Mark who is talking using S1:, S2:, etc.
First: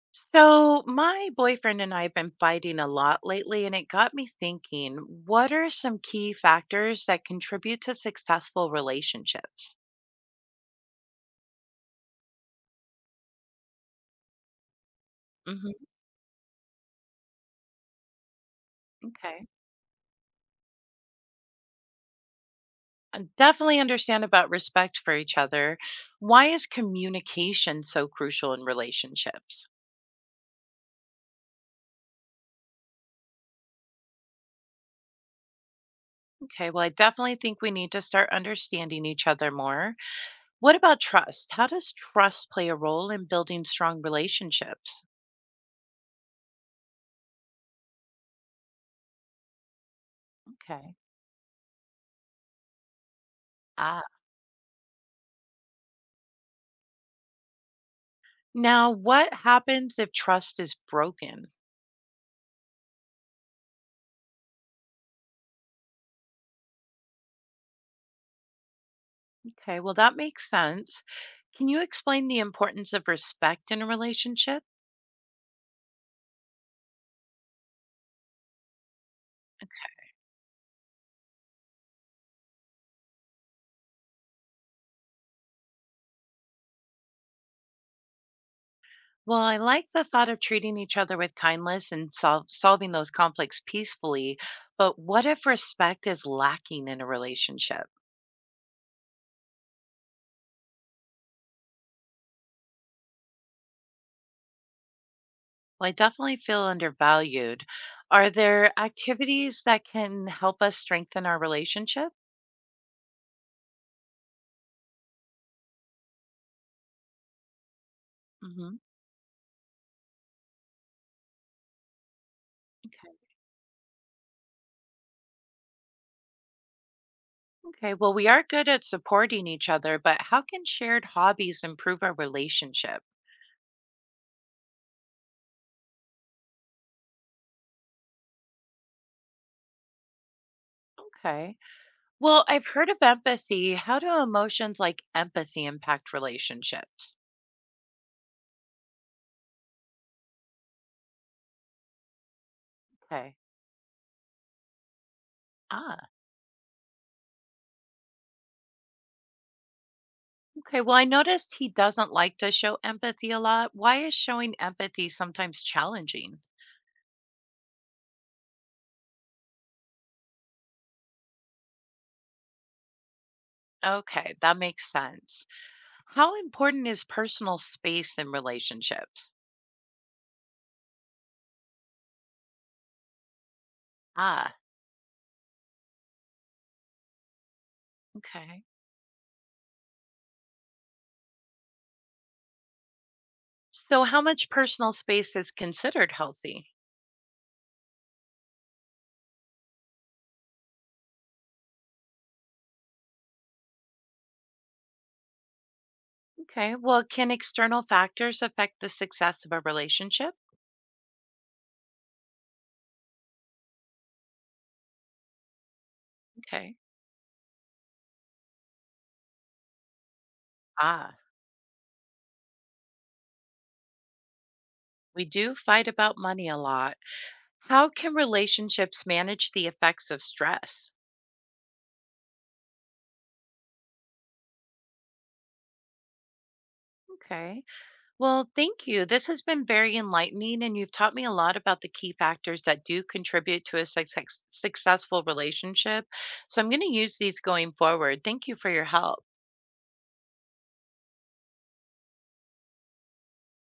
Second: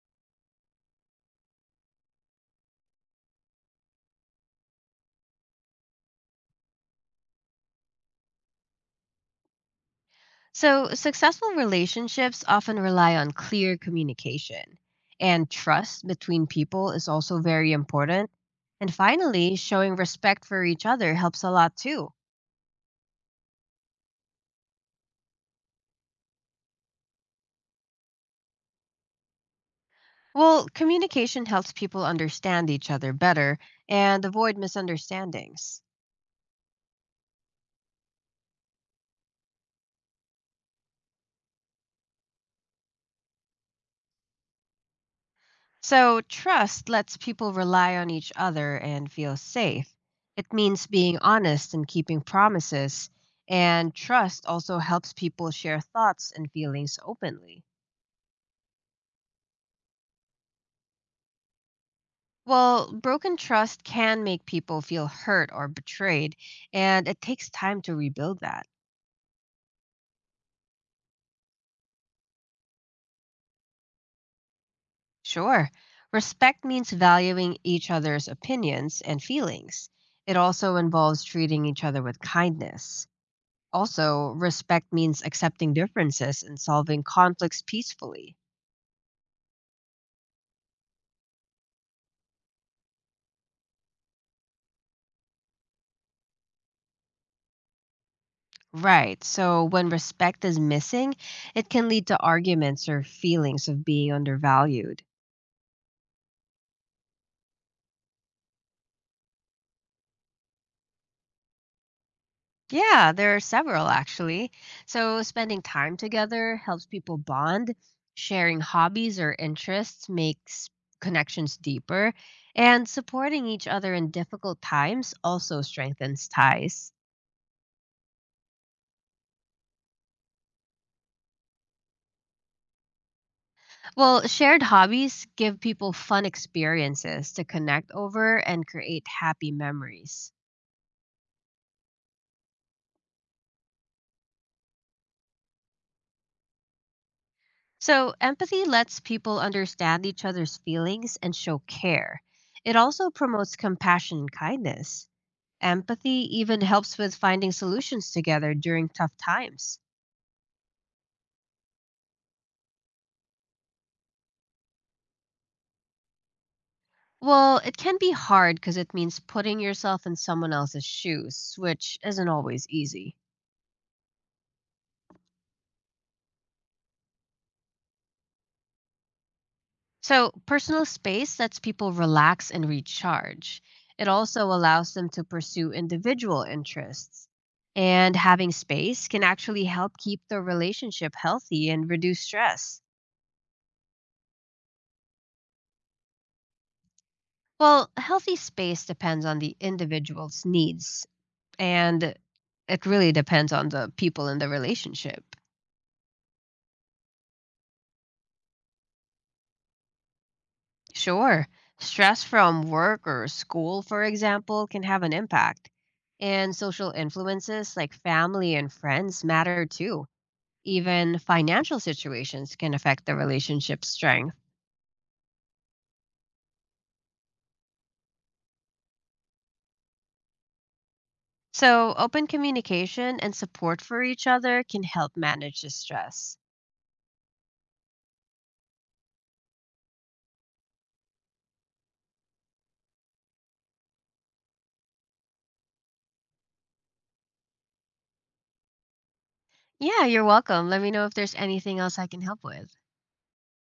S1: So, my boyfriend and I have been fighting a lot lately, and it got me thinking, what are some key factors that contribute to successful relationships?
S2: So, successful relationships often rely on clear communication, and
S1: Hmm.
S2: trust between people is also very important. And
S1: Okay.
S2: finally, showing respect for each other helps a lot too.
S1: I definitely understand about respect for each other. Why is communication so crucial in relationships?
S2: Well, communication helps people understand each other better and avoid misunderstandings.
S1: Okay, well, I definitely think we need to start understanding each other more. What about trust? How does trust play a role in building strong relationships?
S2: So, trust lets people rely on each other and feel safe. It means
S1: Okay.
S2: being honest and keeping promises. And trust also helps people share thoughts and feelings openly.
S1: Now, what happens if trust is broken?
S2: Well, broken trust can make people feel hurt or betrayed, and it takes time to rebuild that.
S1: Okay, well, that makes sense. Can you explain the importance of respect in a relationship?
S2: Sure, respect means valuing each other's opinions and feelings. It also involves treating each other with kindness. Also, respect means accepting differences and solving conflicts peacefully.
S1: Well, I like the thought of treating each other with kindness and solving those conflicts peacefully, but what if respect is lacking in a relationship?
S2: Right, so when respect is missing, it can lead to arguments or feelings of being undervalued.
S1: Well, I definitely feel undervalued. Are there activities that can help us strengthen our relationship?
S2: Yeah, there are several actually. So, spending time together helps people bond. Sharing
S1: Hmm.
S2: hobbies or interests makes connections deeper. And supporting each other in difficult times also strengthens ties.
S1: Okay, well, we are good at supporting each other, but how can shared hobbies improve our relationship?
S2: Well, shared hobbies give people fun experiences to connect over and create happy memories.
S1: Okay. Well, I've heard of empathy. How do emotions like empathy impact relationships?
S2: So, empathy lets people understand each other's feelings and show care. It also
S1: Okay.
S2: promotes compassion and kindness.
S1: Ah,
S2: Empathy even helps with finding solutions together during tough times.
S1: okay. Well, I noticed he doesn't like to show empathy a lot. Why is showing empathy sometimes challenging?
S2: Well, it can be hard because it means putting yourself in someone else's shoes, which isn't always easy.
S1: Okay, that makes sense. How important is personal space in relationships?
S2: So, personal space lets people relax and recharge. It also
S1: Ah,
S2: allows them to pursue individual interests. And having
S1: okay.
S2: space can actually help keep the relationship healthy and reduce stress.
S1: So, how much personal space is considered healthy?
S2: Well, healthy space depends on the individual's needs, and it really depends on the people in the relationship.
S1: Okay. Well, can external factors affect the success of a relationship?
S2: Sure, stress from work or school, for example, can have an impact. And
S1: Okay.
S2: social influences like family and friends matter too.
S1: Ah,
S2: Even financial situations can affect the relationship strength.
S1: we do fight about money a lot. How can relationships manage the effects of stress?
S2: So, open communication and support for each other can help manage the stress.
S1: Okay. Well, thank you. This has been very enlightening, and you've taught me a lot about the key factors that do contribute to a successful relationship. So I'm going to use these going forward. Thank you for your help.
S2: Yeah, you're welcome. Let me know if there's anything else I can help with.